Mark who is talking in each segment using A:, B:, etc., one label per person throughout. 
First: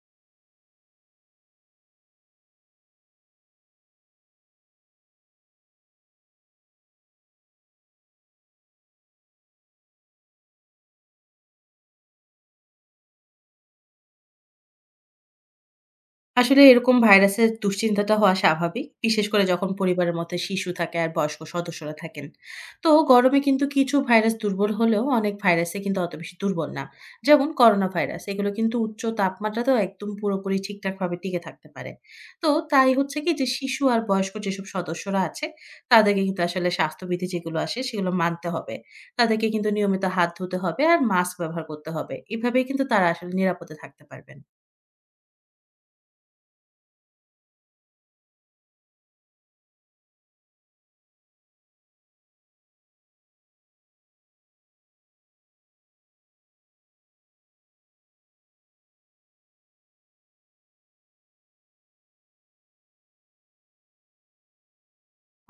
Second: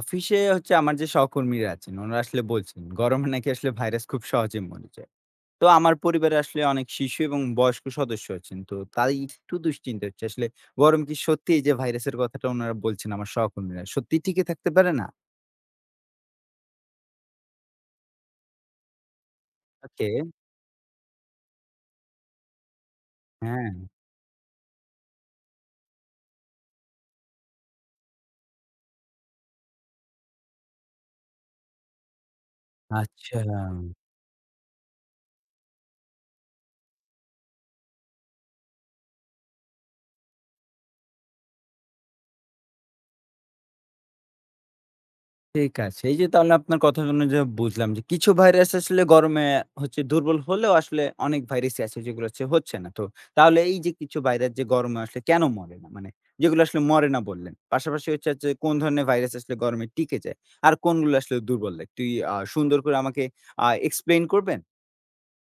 A: অফিসে হচ্ছে আমার যে সহকর্মীরা আছেন ওনারা আসলে বলছেন গরমে নাকি আসলে ভাইরাস খুব সহজে মরে যায়। তো আমার পরিবারে আসলে অনেক শিশু এবং বয়স্ক সদস্য আছেন, তো তাই একটু দুশ্চিন্তা হচ্ছে আসলে। গরম কি সত্যি? এই যে ভাইরাসের কথাটা ওনারা বলছেন আমার সহকর্মীরা, সত্যি টিকে থাকতে পারে না?
B: আসলে এরকম ভাইরাসের দুশ্চিন্তাটা হওয়া স্বাভাবিক, বিশেষ করে যখন
A: ওকে।
B: পরিবারের মধ্যে শিশু থাকে আর বয়স্ক সদস্যরা থাকেন। তো গরমে কিন্তু
A: হ্যাঁ।
B: কিছু ভাইরাস দুর্বল হলেও অনেক ভাইরাসে কিন্তু অত বেশি দুর্বল না। যেমন করোনা ভাইরাস, এগুলো কিন্তু উচ্চ তাপমাত্রাতেও একদম পুরোপুরি ঠিকঠাকভাবে টিকে থাকতে পারে। তো তাই হচ্ছে কি
A: আচ্ছা।
B: যে শিশু আর বয়স্ক যেসব সদস্যরা আছে, তাদেরকে কিন্তু আসলে স্বাস্থ্যবিধি যেগুলো আসে সেগুলো মানতে হবে। তাদেরকে কিন্তু নিয়মিত হাত ধুতে হবে আর মাস্ক ব্যবহার করতে হবে। এভাবেই কিন্তু তারা আসলে নিরাপদে থাকতে পারবেন।
A: ঠিক আছে। এই যে তাহলে আপনার কথা শুনে যে বুঝলাম যে কিছু ভাইরাস আসলে গরমে হচ্ছে দুর্বল হলেও আসলে অনেক ভাইরাসই আছে যেগুলো হচ্ছে না। তো তাহলে এই যে কিছু ভাইরাস যে গরমে আসলে কেন মরে না? মানে যেগুলো আসলে মরে না বললেন। পাশাপাশি হচ্ছে যে কোন ধরনের ভাইরাস আসলে গরমে টিকে যায়? আর কোনগুলো আসলে দুর্বল লাগে? তুই সুন্দর করে আমাকে explain করবেন?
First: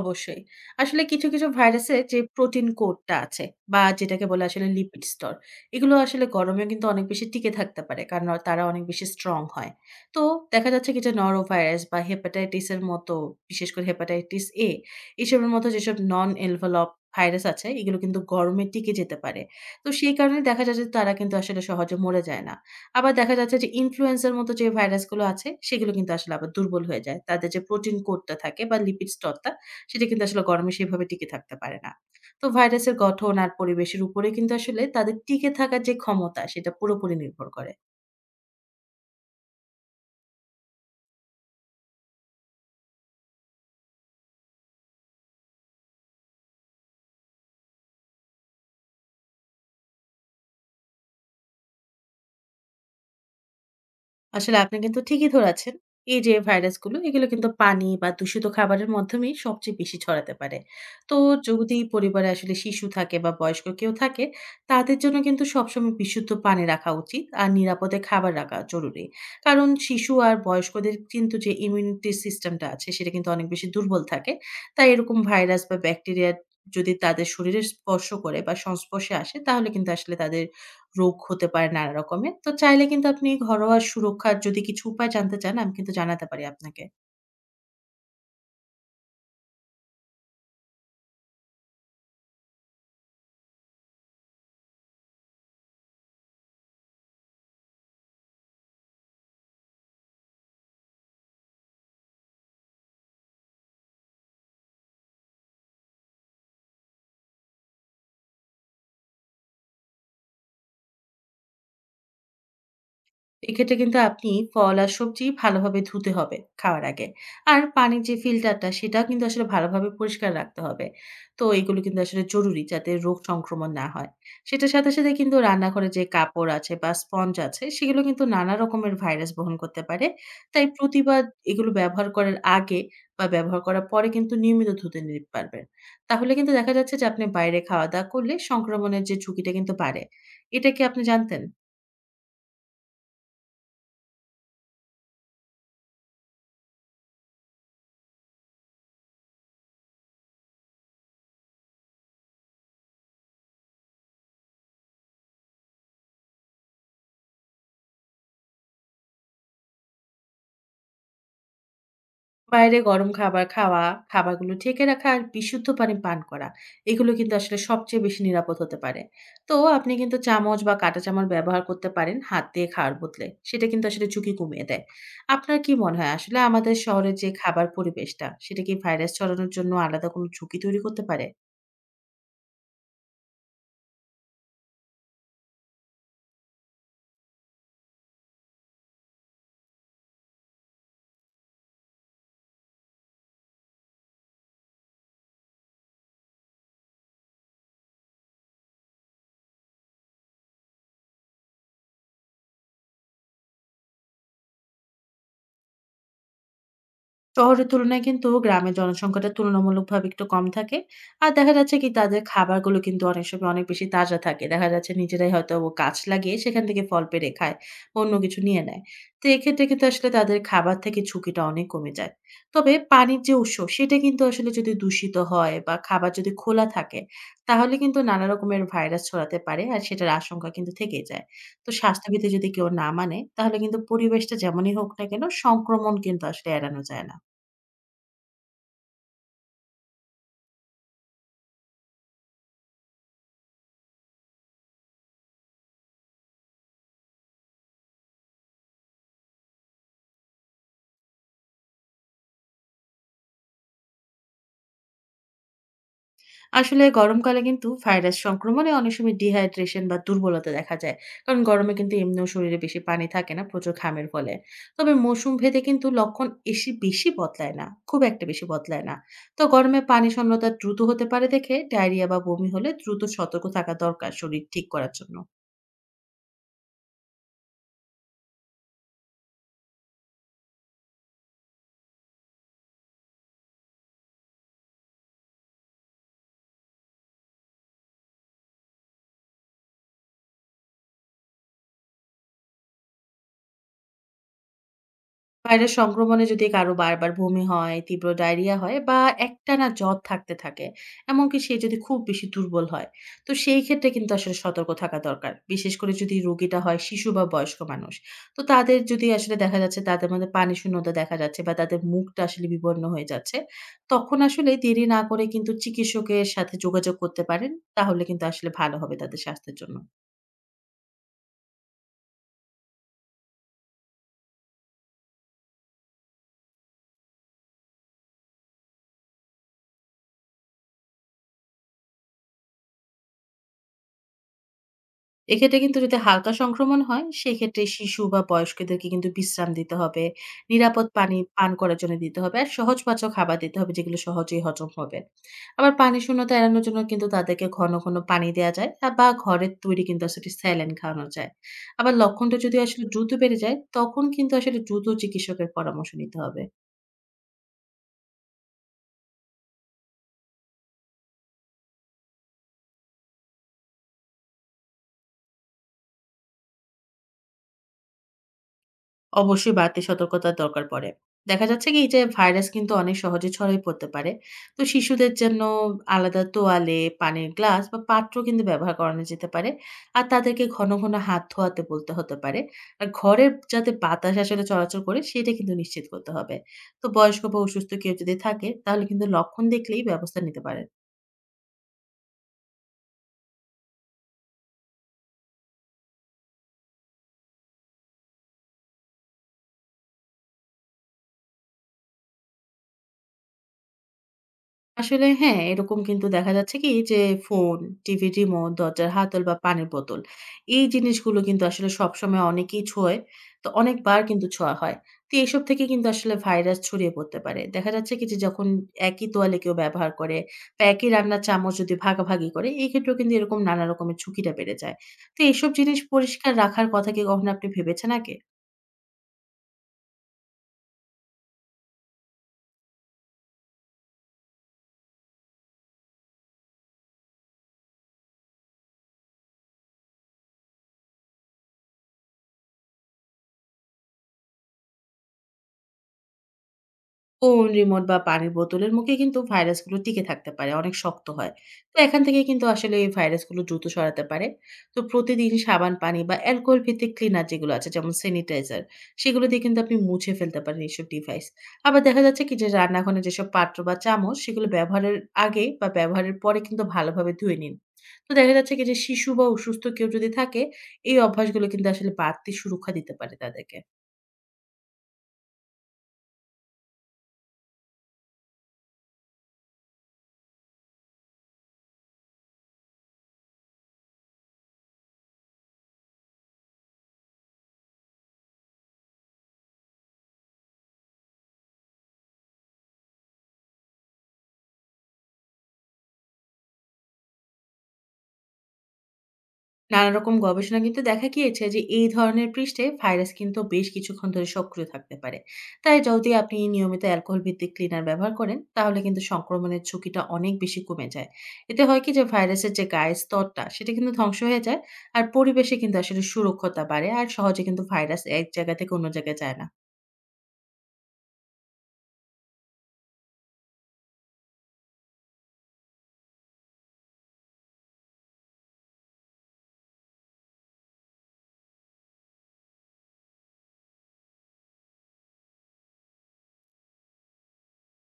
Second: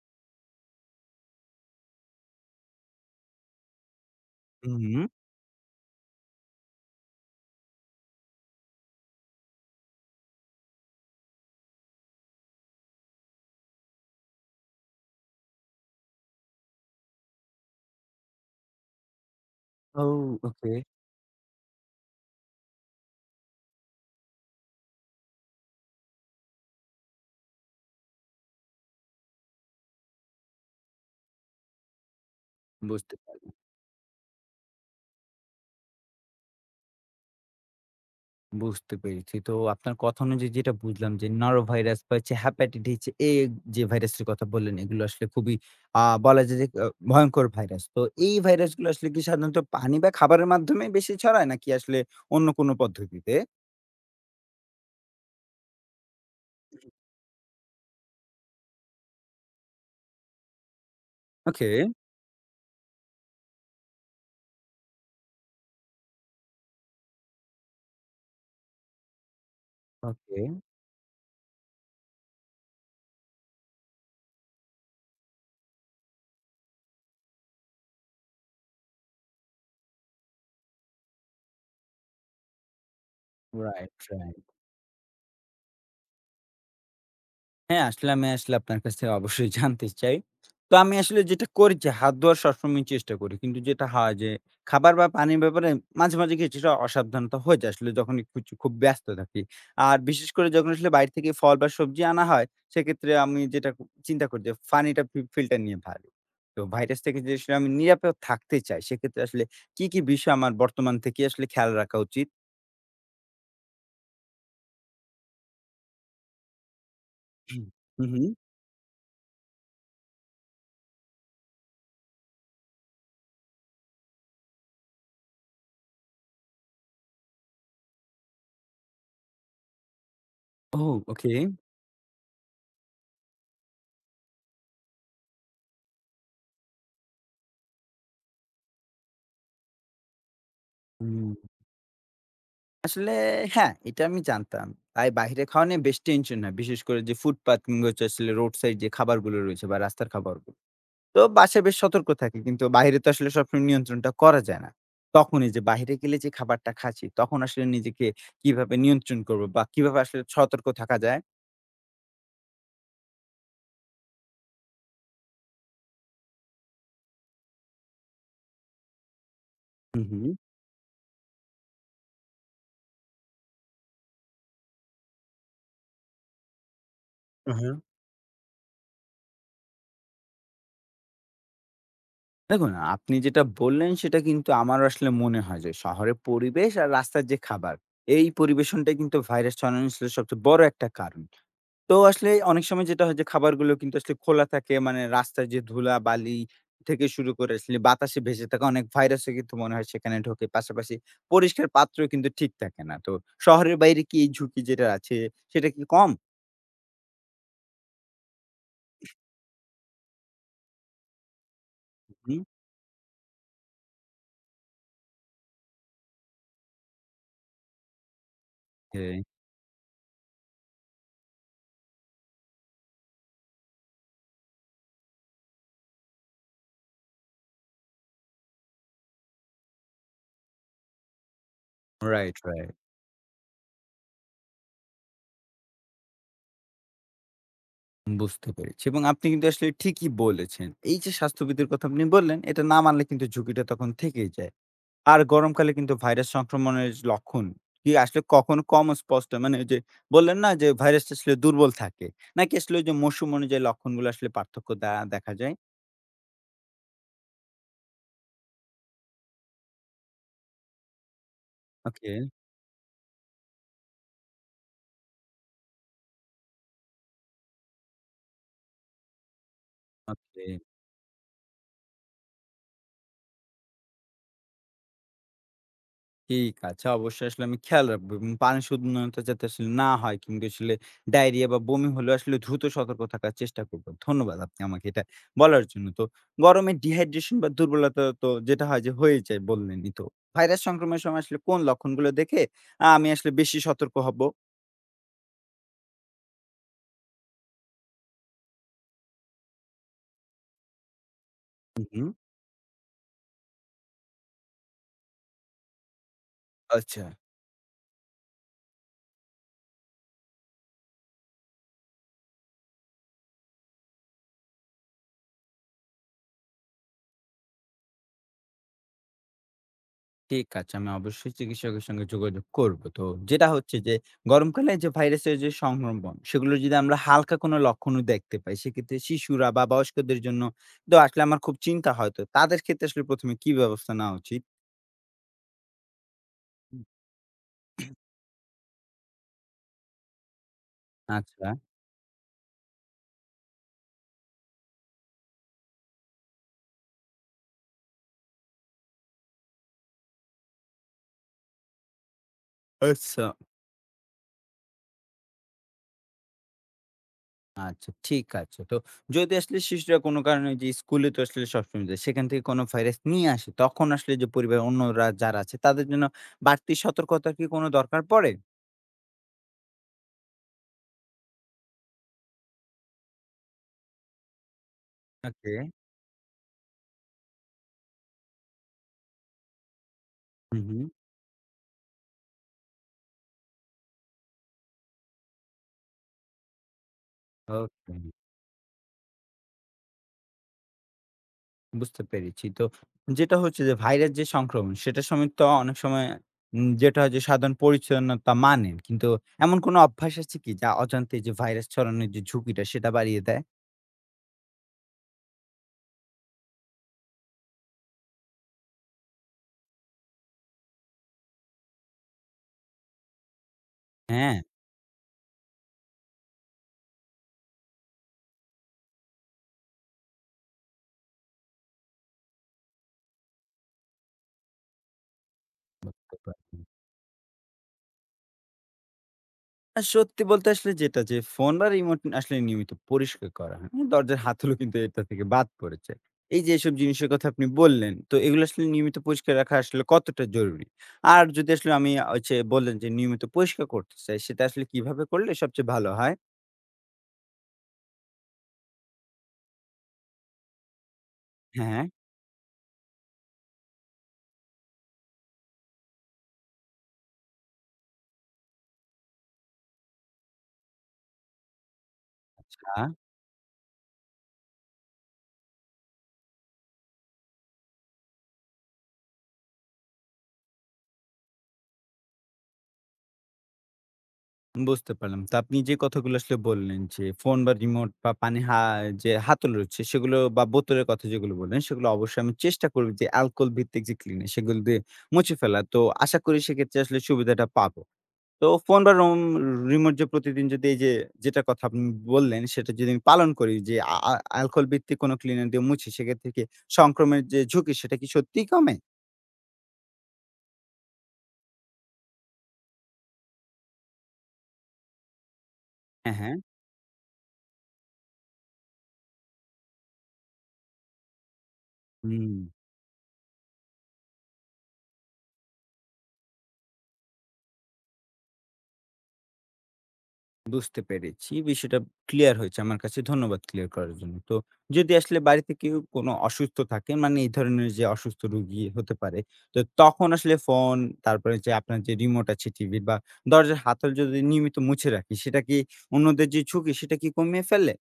B: অবশ্যই। আসলে কিছু, কিছু ভাইরাসের যে প্রোটিন কোডটা আছে বা যেটাকে বলে আসলে
A: হুম,
B: লিপিড
A: হুম।
B: স্তর, এগুলো আসলে গরমেও কিন্তু অনেক বেশি টিকে থাকতে পারে। কারণ তারা অনেক বেশি স্ট্রং হয়। তো দেখা যাচ্ছে কি যে নরোভাইরাস বা হেপাটাইটিস এর মতো, বিশেষ করে হেপাটাইটিস A এসবের মতো যেসব নন এনভেলপ ভাইরাস আছে, এগুলো কিন্তু গরমে টিকে যেতে পারে। তো
A: ও,
B: সেই কারণে দেখা
A: ওকে।
B: যায় যে তারা কিন্তু আসলে সহজে মরে যায় না। আবার দেখা যাচ্ছে যে ইনফ্লুয়েঞ্জার মতো যে ভাইরাসগুলো আছে, সেগুলো কিন্তু আসলে আবার দুর্বল হয়ে যায়। তাদের যে প্রোটিন কোডটা থাকে বা লিপিড স্তরটা সেটা কিন্তু আসলে গরমে সেভাবে টিকে থাকতে পারে না। তো ভাইরাসের
A: বুঝতে
B: গঠন আর
A: পারলাম।
B: পরিবেশের উপরে কিন্তু আসলে তাদের টিকে থাকার যে ক্ষমতা সেটা পুরোপুরি নির্ভর করে।
A: বুঝতে পেরেছি। তো আপনার কথা অনুযায়ী যেটা বুঝলাম যে নরোভাইরাস বা হচ্ছে হেপাটাইটিস এ, যে ভাইরাসের কথা বললেন, এগুলো আসলে খুবই বলা যায় যে ভয়ংকর ভাইরাস। তো এই ভাইরাসগুলো আসলে কি সাধারণত পানি বা খাবারের মাধ্যমে বেশি ছড়ায় নাকি আসলে অন্য কোনো পদ্ধতিতে?
B: আসলে আপনি কিন্তু ঠিকই ধরেছেন। এই যে ভাইরাসগুলো এগুলো কিন্তু পানি বা দূষিত খাবারের মাধ্যমেই সবচেয়ে বেশি ছড়াতে পারে। তো
A: ওকে,
B: যদি পরিবারে আসলে শিশু থাকে বা বয়স্ক কেউ থাকে, তাদের জন্য কিন্তু সবসময় বিশুদ্ধ পানি রাখা উচিত আর নিরাপদে খাবার রাখা জরুরি। কারণ শিশু আর
A: ওকে,
B: বয়স্কদের কিন্তু যে ইমিউনিটি সিস্টেমটা আছে সেটা কিন্তু অনেক বেশি দুর্বল থাকে। তাই এরকম ভাইরাস বা ব্যাকটেরিয়া যদি তাদের শরীরে স্পর্শ করে বা সংস্পর্শে আসে তাহলে কিন্তু আসলে তাদের রোগ হতে পারে নানা রকমের। তো চাইলে কিন্তু আপনি ঘরোয়া
A: রাইট,
B: সুরক্ষার
A: রাইট।
B: যদি কিছু উপায় জানতে চান, আমি কিন্তু জানাতে পারি আপনাকে।
A: হ্যাঁ, আসলে আমি আসলে আপনার কাছে অবশ্যই জানতে চাই। তো আমি আসলে যেটা করি যে হাত ধোয়ার সবসময় চেষ্টা করি। কিন্তু যেটা হয় যে খাবার বা পানির ব্যাপারে মাঝে, মাঝে কিছুটা অসাবধানতা হয়ে যায় আসলে যখন একটু খুব ব্যস্ত থাকি। আর বিশেষ করে যখন আসলে বাইরে থেকে ফল বা সবজি আনা হয়, সেক্ষেত্রে আমি যেটা চিন্তা করি যে পানিটা ফিল্টার নিয়ে ভালো। তো ভাইরাস থেকে যে আসলে আমি নিরাপদ থাকতে চাই, সেক্ষেত্রে আসলে কি, কি বিষয় আমার বর্তমান থেকে আসলে খেয়াল রাখা উচিত?
B: এক্ষেত্রে কিন্তু আপনি ফল আর সবজি ভালোভাবে ধুতে হবে খাওয়ার আগে। আর পানির
A: হু,
B: যে
A: হুম।
B: ফিল্টারটা সেটাও কিন্তু আসলে ভালোভাবে পরিষ্কার রাখতে হবে। তো এগুলো কিন্তু আসলে জরুরি যাতে রোগ সংক্রমণ না হয়। সেটার সাথে, সাথে কিন্তু রান্নাঘরে যে কাপড় আছে বা স্পঞ্জ আছে সেগুলো কিন্তু নানা রকমের ভাইরাস বহন করতে পারে। তাই
A: ও,
B: প্রতিবার
A: ওকে।
B: এগুলো ব্যবহার করার আগে বা ব্যবহার করার পরে কিন্তু নিয়মিত ধুতে পারবেন। তাহলে কিন্তু দেখা যাচ্ছে যে আপনি বাইরে খাওয়া-দাওয়া করলে সংক্রমণের যে ঝুঁকিটা কিন্তু বাড়ে। এটা কি আপনি
A: হুম।
B: জানতেন?
A: আসলে হ্যাঁ, এটা আমি জানতাম। তাই বাইরে খাওয়া নিয়ে বেশ টেনশন হয়। বিশেষ করে যে ফুটপাত কিংবা হচ্ছে আসলে রোড সাইড যে খাবারগুলো রয়েছে বা রাস্তার খাবারগুলো। তো বাসায় বেশ সতর্ক থাকি। কিন্তু বাইরে তো আসলে সবসময় নিয়ন্ত্রণটা করা যায় না। তখন এই যে বাইরে গেলে যে খাবারটা খাচ্ছি, তখন আসলে নিজেকে কিভাবে নিয়ন্ত্রণ করব বা কিভাবে আসলে সতর্ক থাকা যায়?
B: বাইরে গরম খাবার খাওয়া, খাবারগুলো ঢেকে রাখা আর বিশুদ্ধ পানি পান করা। এগুলো কিন্তু আসলে সবচেয়ে বেশি নিরাপদ হতে পারে। তো আপনি
A: হুম,
B: কিন্তু
A: হুম।
B: চামচ বা কাঁটা চামচ ব্যবহার করতে পারেন হাত দিয়ে খাওয়ার বদলে। সেটা কিন্তু আসলে ঝুঁকি কমিয়ে দেয়। আপনার কি মনে হয় আসলে আমাদের শহরের যে খাবার
A: হ্যাঁ।
B: পরিবেশটা, সেটা কি ভাইরাস ছড়ানোর জন্য আলাদা কোনো ঝুঁকি তৈরি করতে পারে?
A: দেখুন, আপনি যেটা বললেন সেটা কিন্তু আমারও আসলে মনে হয় যে শহরের পরিবেশ আর রাস্তার যে খাবার, এই পরিবেশনটাই কিন্তু ভাইরাস ছড়ানোর আসলে সবচেয়ে বড় একটা কারণ। তো আসলে অনেক সময় যেটা হয় যে খাবারগুলো কিন্তু আসলে খোলা থাকে মানে রাস্তায় যে ধুলা বালি থেকে শুরু করে আসলে বাতাসে ভেসে থাকা অনেক ভাইরাসও কিন্তু মনে হয় সেখানে ঢোকে, পাশাপাশি পরিষ্কার পাত্র কিন্তু ঠিক থাকে না। তো শহরের বাইরে কি এই ঝুঁকি যেটা আছে সেটা কি কম?
B: শহরের তুলনায় কিন্তু গ্রামের জনসংখ্যাটা তুলনামূলকভাবে একটু কম থাকে। আর দেখা যাচ্ছে কি তাদের
A: হুম,
B: খাবারগুলো কিন্তু অনেক সময় অনেক বেশি তাজা থাকে। দেখা যাচ্ছে নিজেরাই হয়তো ও গাছ লাগিয়ে সেখান থেকে ফল পেড়ে খায়। বা অন্য কিছু নিয়ে নেয়।
A: ওকে।
B: তো এক্ষেত্রে কিন্তু আসলে তাদের খাবার থেকে ঝুঁকিটা অনেক কমে যায়। তবে পানির যে উৎস সেটা কিন্তু আসলে যদি দূষিত হয় বা খাবার যদি খোলা থাকে, তাহলে কিন্তু নানা রকমের ভাইরাস ছড়াতে পারে। আর সেটার আশঙ্কা কিন্তু থেকেই যায়। তো স্বাস্থ্যবিধি
A: রাইট,
B: যদি কেউ
A: রাইট।
B: না মানে, তাহলে কিন্তু পরিবেশটা যেমনই হোক না কেন সংক্রমণ কিন্তু আসলে এড়ানো যায় না।
A: বুঝতে পেরেছি এবং আপনি কিন্তু আসলে ঠিকই বলেছেন। এই যে স্বাস্থ্যবিধির কথা আপনি বললেন, এটা না মানলে কিন্তু ঝুঁকিটা তখন থেকেই যায়। আর গরমকালে কিন্তু ভাইরাস সংক্রমণের লক্ষণ কি আসলে কখনো কম স্পষ্ট? মানে ওই যে বললেন না যে ভাইরাসটা আসলে দুর্বল থাকে? নাকি আসলে ওই যে মৌসুম অনুযায়ী লক্ষণগুলো আসলে পার্থক্য দেখা যায়?
B: আসলে গরমকালে কিন্তু ভাইরাস সংক্রমণে অনেক সময় ডিহাইড্রেশন বা দুর্বলতা দেখা যায়, কারণ গরমে কিন্তু
A: ওকে,
B: এমনিও শরীরে বেশি পানি থাকে না প্রচুর ঘামের ফলে। তবে মৌসুম ভেদে কিন্তু লক্ষণ এসে বেশি বদলায় না, খুব একটা বেশি বদলায় না। তো গরমে পানি
A: ওকে।
B: শূন্যতা দ্রুত হতে পারে দেখে ডায়রিয়া বা বমি হলে দ্রুত সতর্ক থাকা দরকার শরীর ঠিক করার জন্য।
A: ঠিক আছে। অবশ্যই আসলে আমি খেয়াল রাখবো এবং পানি শোধনতা যাতে আসলে না হয় কিংবা আসলে ডায়রিয়া বা বমি হলেও আসলে দ্রুত সতর্ক থাকার চেষ্টা করবো। ধন্যবাদ আপনি আমাকে এটা বলার জন্য। তো গরমে ডিহাইড্রেশন বা দুর্বলতা তো যেটা হয় যে হয়ে যায় বললেনই তো। ভাইরাস সংক্রমণের সময় আসলে কোন লক্ষণগুলো দেখে আমি আসলে বেশি সতর্ক হবো?
B: ভাইরাস সংক্রমণে যদি কারো বারবার বমি হয়, তীব্র ডায়রিয়া হয় বা একটানা জ্বর থাকতে থাকে, এমনকি সে যদি
A: হু,
B: খুব
A: হু।
B: বেশি দুর্বল হয়, তো সেই ক্ষেত্রে কিন্তু আসলে সতর্ক থাকা দরকার। বিশেষ করে যদি রোগীটা হয়
A: আচ্ছা।
B: শিশু বা বয়স্ক মানুষ। তো তাদের যদি আসলে দেখা যাচ্ছে তাদের মধ্যে পানি শূন্যতা দেখা যাচ্ছে বা তাদের মুখটা আসলে বিবর্ণ হয়ে যাচ্ছে, তখন আসলে দেরি না করে কিন্তু চিকিৎসকের সাথে যোগাযোগ করতে পারেন। তাহলে কিন্তু আসলে ভালো হবে তাদের স্বাস্থ্যের জন্য।
A: ঠিক আছে। আমি অবশ্যই চিকিৎসকের সঙ্গে যোগাযোগ করব। তো যেটা হচ্ছে যে গরমকালে যে ভাইরাসের যে সংক্রমণ সেগুলো যদি আমরা হালকা কোনো লক্ষণও দেখতে পাই সেক্ষেত্রে শিশুরা বা বয়স্কদের জন্য তো আসলে আমার খুব চিন্তা হয়, তো তাদের ক্ষেত্রে আসলে প্রথমে কি ব্যবস্থা নেওয়া উচিত?
B: এক্ষেত্রে কিন্তু যদি হালকা সংক্রমণ হয়, সেক্ষেত্রে শিশু বা বয়স্কদেরকে কিন্তু বিশ্রাম দিতে হবে। নিরাপদ পানি
A: আচ্ছা।
B: পান করার জন্য দিতে হবে। আর সহজপাচ্য খাবার দিতে হবে যেগুলো সহজেই হজম হবে। আবার পানি শূন্যতা এড়ানোর জন্য কিন্তু তাদেরকে ঘন, ঘন পানি দেয়া যায় বা ঘরের তৈরি কিন্তু আসলে স্যালাইন খাওয়ানো যায়। আবার লক্ষণটা যদি আসলে দ্রুত
A: আচ্ছা,
B: বেড়ে যায়, তখন কিন্তু আসলে দ্রুত চিকিৎসকের পরামর্শ নিতে হবে।
A: আচ্ছা, ঠিক আছে। তো যদি আসলে শিশুরা কোনো কারণে যে স্কুলে তো আসলে সবসময় যায় সেখান থেকে কোনো ভাইরাস নিয়ে আসে তখন আসলে যে পরিবারের অন্যরা যারা আছে তাদের জন্য বাড়তি সতর্কতার কি কোনো দরকার পড়ে?
B: অবশ্যই বাড়তি সতর্কতার দরকার পড়ে। দেখা যাচ্ছে কি যে ভাইরাস কিন্তু অনেক সহজে ছড়িয়ে পড়তে পারে। তো শিশুদের জন্য
A: ওকে।
B: আলাদা তোয়ালে, পানির গ্লাস বা পাত্র কিন্তু ব্যবহার করানো যেতে পারে। আর তাদেরকে
A: হুম,
B: ঘন,
A: হুম।
B: ঘন হাত ধোয়াতে বলতে হতে পারে। আর ঘরের যাতে বাতাস আসলে চলাচল করে সেটা কিন্তু নিশ্চিত করতে হবে। তো বয়স্ক বা অসুস্থ
A: ওকে।
B: কেউ যদি থাকে তাহলে কিন্তু লক্ষণ দেখলেই ব্যবস্থা নিতে পারেন।
A: বুঝতে পেরেছি। তো যেটা হচ্ছে যে ভাইরাস যে সংক্রমণ সেটার সময় তো অনেক সময় যেটা হয় যে সাধারণ পরিচ্ছন্নতা মানেন। কিন্তু এমন কোনো অভ্যাস আছে কি যা অজান্তে যে ভাইরাস ছড়ানোর যে ঝুঁকিটা সেটা বাড়িয়ে দেয়?
B: আসলে হ্যাঁ, এরকম কিন্তু দেখা যাচ্ছে কি যে ফোন, টিভির রিমোট, দরজার হাতল বা পানির বোতল এই জিনিসগুলো কিন্তু আসলে সবসময় অনেকেই ছোঁয়। তো অনেকবার কিন্তু
A: হ্যাঁ,
B: ছোঁয়া হয়। তো এসব থেকে কিন্তু আসলে ভাইরাস ছড়িয়ে পড়তে পারে। দেখা যাচ্ছে কি যে যখন একই তোয়ালে কেউ ব্যবহার করে বা একই রান্নার চামচ যদি ভাগাভাগি করে এই ক্ষেত্রেও কিন্তু এরকম নানা রকমের ঝুঁকিটা বেড়ে যায়। তো এসব জিনিস
A: বুঝতে
B: পরিষ্কার
A: পারলাম।
B: রাখার কথা কি কখনো আপনি ভেবেছেন আগে?
A: সত্যি বলতে আসলে যেটা যে, ফোন বা রিমোট আসলে নিয়মিত পরিষ্কার করা হয়। এবং দরজার হাতলও কিন্তু এটা থেকে বাদ পড়েছে। এই যে এসব জিনিসের কথা আপনি বললেন, তো এগুলো আসলে নিয়মিত পরিষ্কার রাখা আসলে কতটা জরুরি? আর যদি আসলে আমি হচ্ছে বললেন যে নিয়মিত পরিষ্কার করতে চাই, সেটা আসলে কিভাবে করলে সবচেয়ে ভালো হয়?
B: কোন রিমোট বা পানির বোতলের মুখে কিন্তু ভাইরাসগুলো টিকে থাকতে পারে, অনেক শক্ত হয়।
A: হ্যাঁ,
B: তো
A: হ্যাঁ।
B: এখান থেকে কিন্তু আসলে এই ভাইরাসগুলো দ্রুত সরাতে পারে। তো প্রতিদিন সাবান পানি বা অ্যালকোহল ভিত্তিক ক্লিনার যেগুলো আছে যেমন স্যানিটাইজার, সেগুলো দিয়ে কিন্তু আপনি মুছে ফেলতে পারেন এইসব ডিভাইস। আবার দেখা যাচ্ছে কি যে রান্নাঘরে যেসব পাত্র বা চামচ সেগুলো ব্যবহারের আগে বা ব্যবহারের পরে কিন্তু ভালোভাবে ধুয়ে নিন। তো দেখা যাচ্ছে কি যে শিশু বা অসুস্থ কেউ যদি থাকে, এই অভ্যাসগুলো কিন্তু আসলে বাড়তি সুরক্ষা দিতে পারে তাদেরকে।
A: বুঝতে পারলাম। তো আপনি যে কথাগুলো আসলে বললেন যে, ফোন বা রিমোট বা পানি যে হাতল রয়েছে সেগুলো বা বোতলের কথা যেগুলো বললেন, সেগুলো অবশ্যই আমি চেষ্টা করব যে অ্যালকোহল ভিত্তিক যে ক্লিনার সেগুলো দিয়ে মুছে ফেলা। তো আশা করি সেক্ষেত্রে আসলে সুবিধাটা পাবো। তো ফোন বা রিমোট যে প্রতিদিন যদি এই যে যেটার কথা আপনি বললেন সেটা যদি আমি পালন করি যে আ আ অ্যালকোহল ভিত্তিক কোনো ক্লিনার দিয়ে মুছি সেক্ষেত্রে কি সংক্রমণের যে ঝুঁকি সেটা কি সত্যিই কমে?
B: নানা রকম গবেষণা কিন্তু দেখা গিয়েছে যে এই ধরনের পৃষ্ঠে ভাইরাস কিন্তু বেশ কিছুক্ষণ ধরে সক্রিয় থাকতে পারে। তাই যদি
A: হ্যাঁ,
B: আপনি
A: হ্যাঁ।
B: নিয়মিত অ্যালকোহল ভিত্তিক ক্লিনার ব্যবহার করেন তাহলে কিন্তু সংক্রমণের ঝুঁকিটা অনেক বেশি কমে যায়। এতে হয় কি যে
A: হুম।
B: ভাইরাসের যে গায়ের স্তরটা সেটা কিন্তু ধ্বংস হয়ে যায়। আর পরিবেশে কিন্তু আসলে সুরক্ষতা বাড়ে আর সহজে কিন্তু ভাইরাস এক জায়গা থেকে অন্য জায়গায় যায় না।
A: বুঝতে পেরেছি। বিষয়টা ক্লিয়ার হয়েছে আমার কাছে। ধন্যবাদ ক্লিয়ার করার জন্য। তো যদি আসলে বাড়িতে কেউ কোনো অসুস্থ থাকে, মানে এই ধরনের যে অসুস্থ রোগী হতে পারে, তো তখন আসলে ফোন, তারপরে যে আপনার যে রিমোট আছে টিভির বা দরজার হাতল যদি নিয়মিত মুছে রাখি, সেটা কি অন্যদের যে ঝুঁকি, সেটা কি কমিয়ে ফেলে?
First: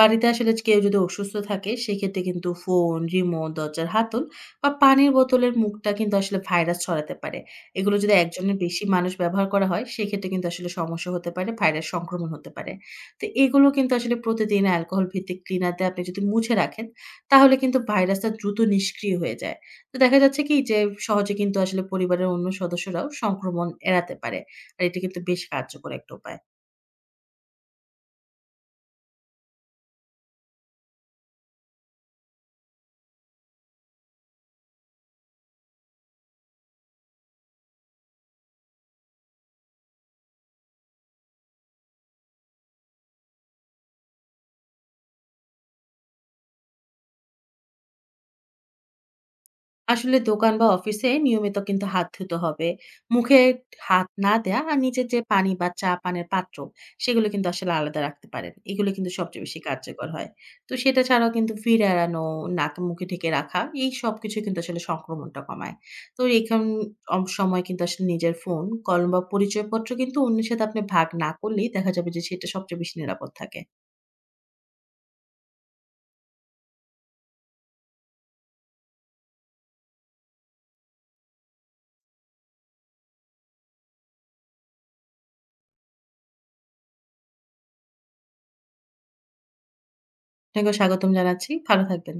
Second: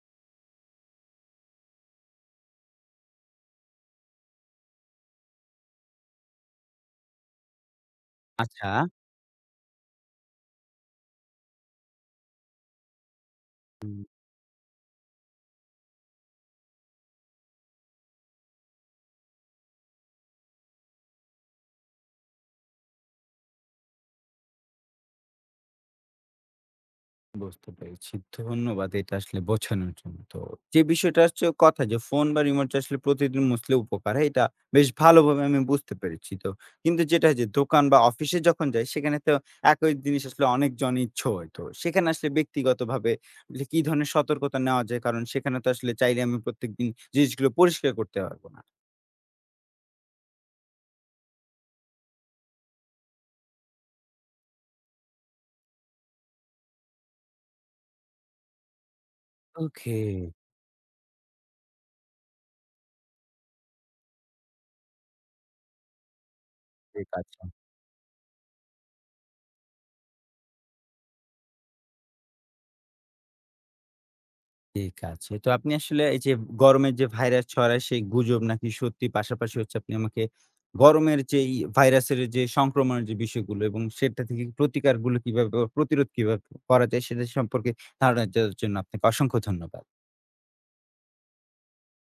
B: বাড়িতে আসলে কেউ যদি অসুস্থ থাকে সেক্ষেত্রে কিন্তু ফোন, রিমোট, দরজার হাতল বা পানির বোতলের মুখটা কিন্তু আসলে ভাইরাস ছড়াতে পারে। এগুলো যদি একজনের
A: আচ্ছা।
B: বেশি মানুষ ব্যবহার করা হয় সেক্ষেত্রে কিন্তু আসলে সমস্যা হতে পারে, ভাইরাস সংক্রমণ হতে পারে। তো এগুলো কিন্তু আসলে প্রতিদিন অ্যালকোহল ভিত্তিক ক্লিনার দিয়ে আপনি যদি মুছে রাখেন তাহলে কিন্তু ভাইরাসটা দ্রুত নিষ্ক্রিয় হয়ে যায়। তো দেখা যাচ্ছে কি যে সহজে কিন্তু আসলে পরিবারের অন্য সদস্যরাও সংক্রমণ এড়াতে পারে। আর এটা কিন্তু বেশ কার্যকর একটা উপায়।
A: বুঝতে পেরেছি। ধন্যবাদ এটা আসলে বোঝানোর জন্য। তো যে বিষয়টা হচ্ছে কথা যে ফোন বা রিমোটটা আসলে প্রতিদিন মুছলে উপকার হয় এটা বেশ ভালোভাবে আমি বুঝতে পেরেছি। তো কিন্তু যেটা যে দোকান বা অফিসে যখন যাই সেখানে তো একই জিনিস আসলে অনেকজন ইচ্ছে হয়। তো সেখানে আসলে ব্যক্তিগতভাবে যে কি ধরনের সতর্কতা নেওয়া যায়? কারণ সেখানে তো আসলে চাইলে আমি প্রত্যেকদিন জিনিসগুলো পরিষ্কার করতে পারব না।
B: আসলে দোকান বা অফিসে নিয়মিত কিন্তু হাত ধুতে হবে। মুখে হাত না দেয়া আর নিজের যে পানি বা চা পানের পাত্র, সেগুলো কিন্তু আসলে আলাদা রাখতে পারেন। এগুলো কিন্তু সবচেয়ে বেশি
A: ওকে।
B: কার্যকর হয়। তো সেটা ছাড়াও কিন্তু ভিড় এড়ানো, নাক মুখে ঢেকে রাখা, এই সবকিছু কিন্তু আসলে সংক্রমণটা কমায়। তো এখান
A: ঠিক
B: অম
A: আছে।
B: সময় কিন্তু আসলে নিজের ফোন, কলম বা পরিচয়পত্র কিন্তু অন্যের সাথে আপনি ভাগ না করলেই দেখা যাবে যে সেটা সবচেয়ে বেশি নিরাপদ থাকে।
A: ঠিক আছে। তো আপনি আসলে এই যে গরমের যে ভাইরাস ছড়ায় সেই গুজব নাকি সত্যি, পাশাপাশি হচ্ছে আপনি আমাকে গরমের যেই ভাইরাসের যে সংক্রমণের যে বিষয়গুলো এবং সেটা থেকে প্রতিকারগুলো কিভাবে বা প্রতিরোধ কিভাবে করা যায় সেটা সম্পর্কে ধারণা দেওয়ার জন্য আপনাকে অসংখ্য ধন্যবাদ।
B: আপনাকেও স্বাগতম জানাচ্ছি। ভালো থাকবেন।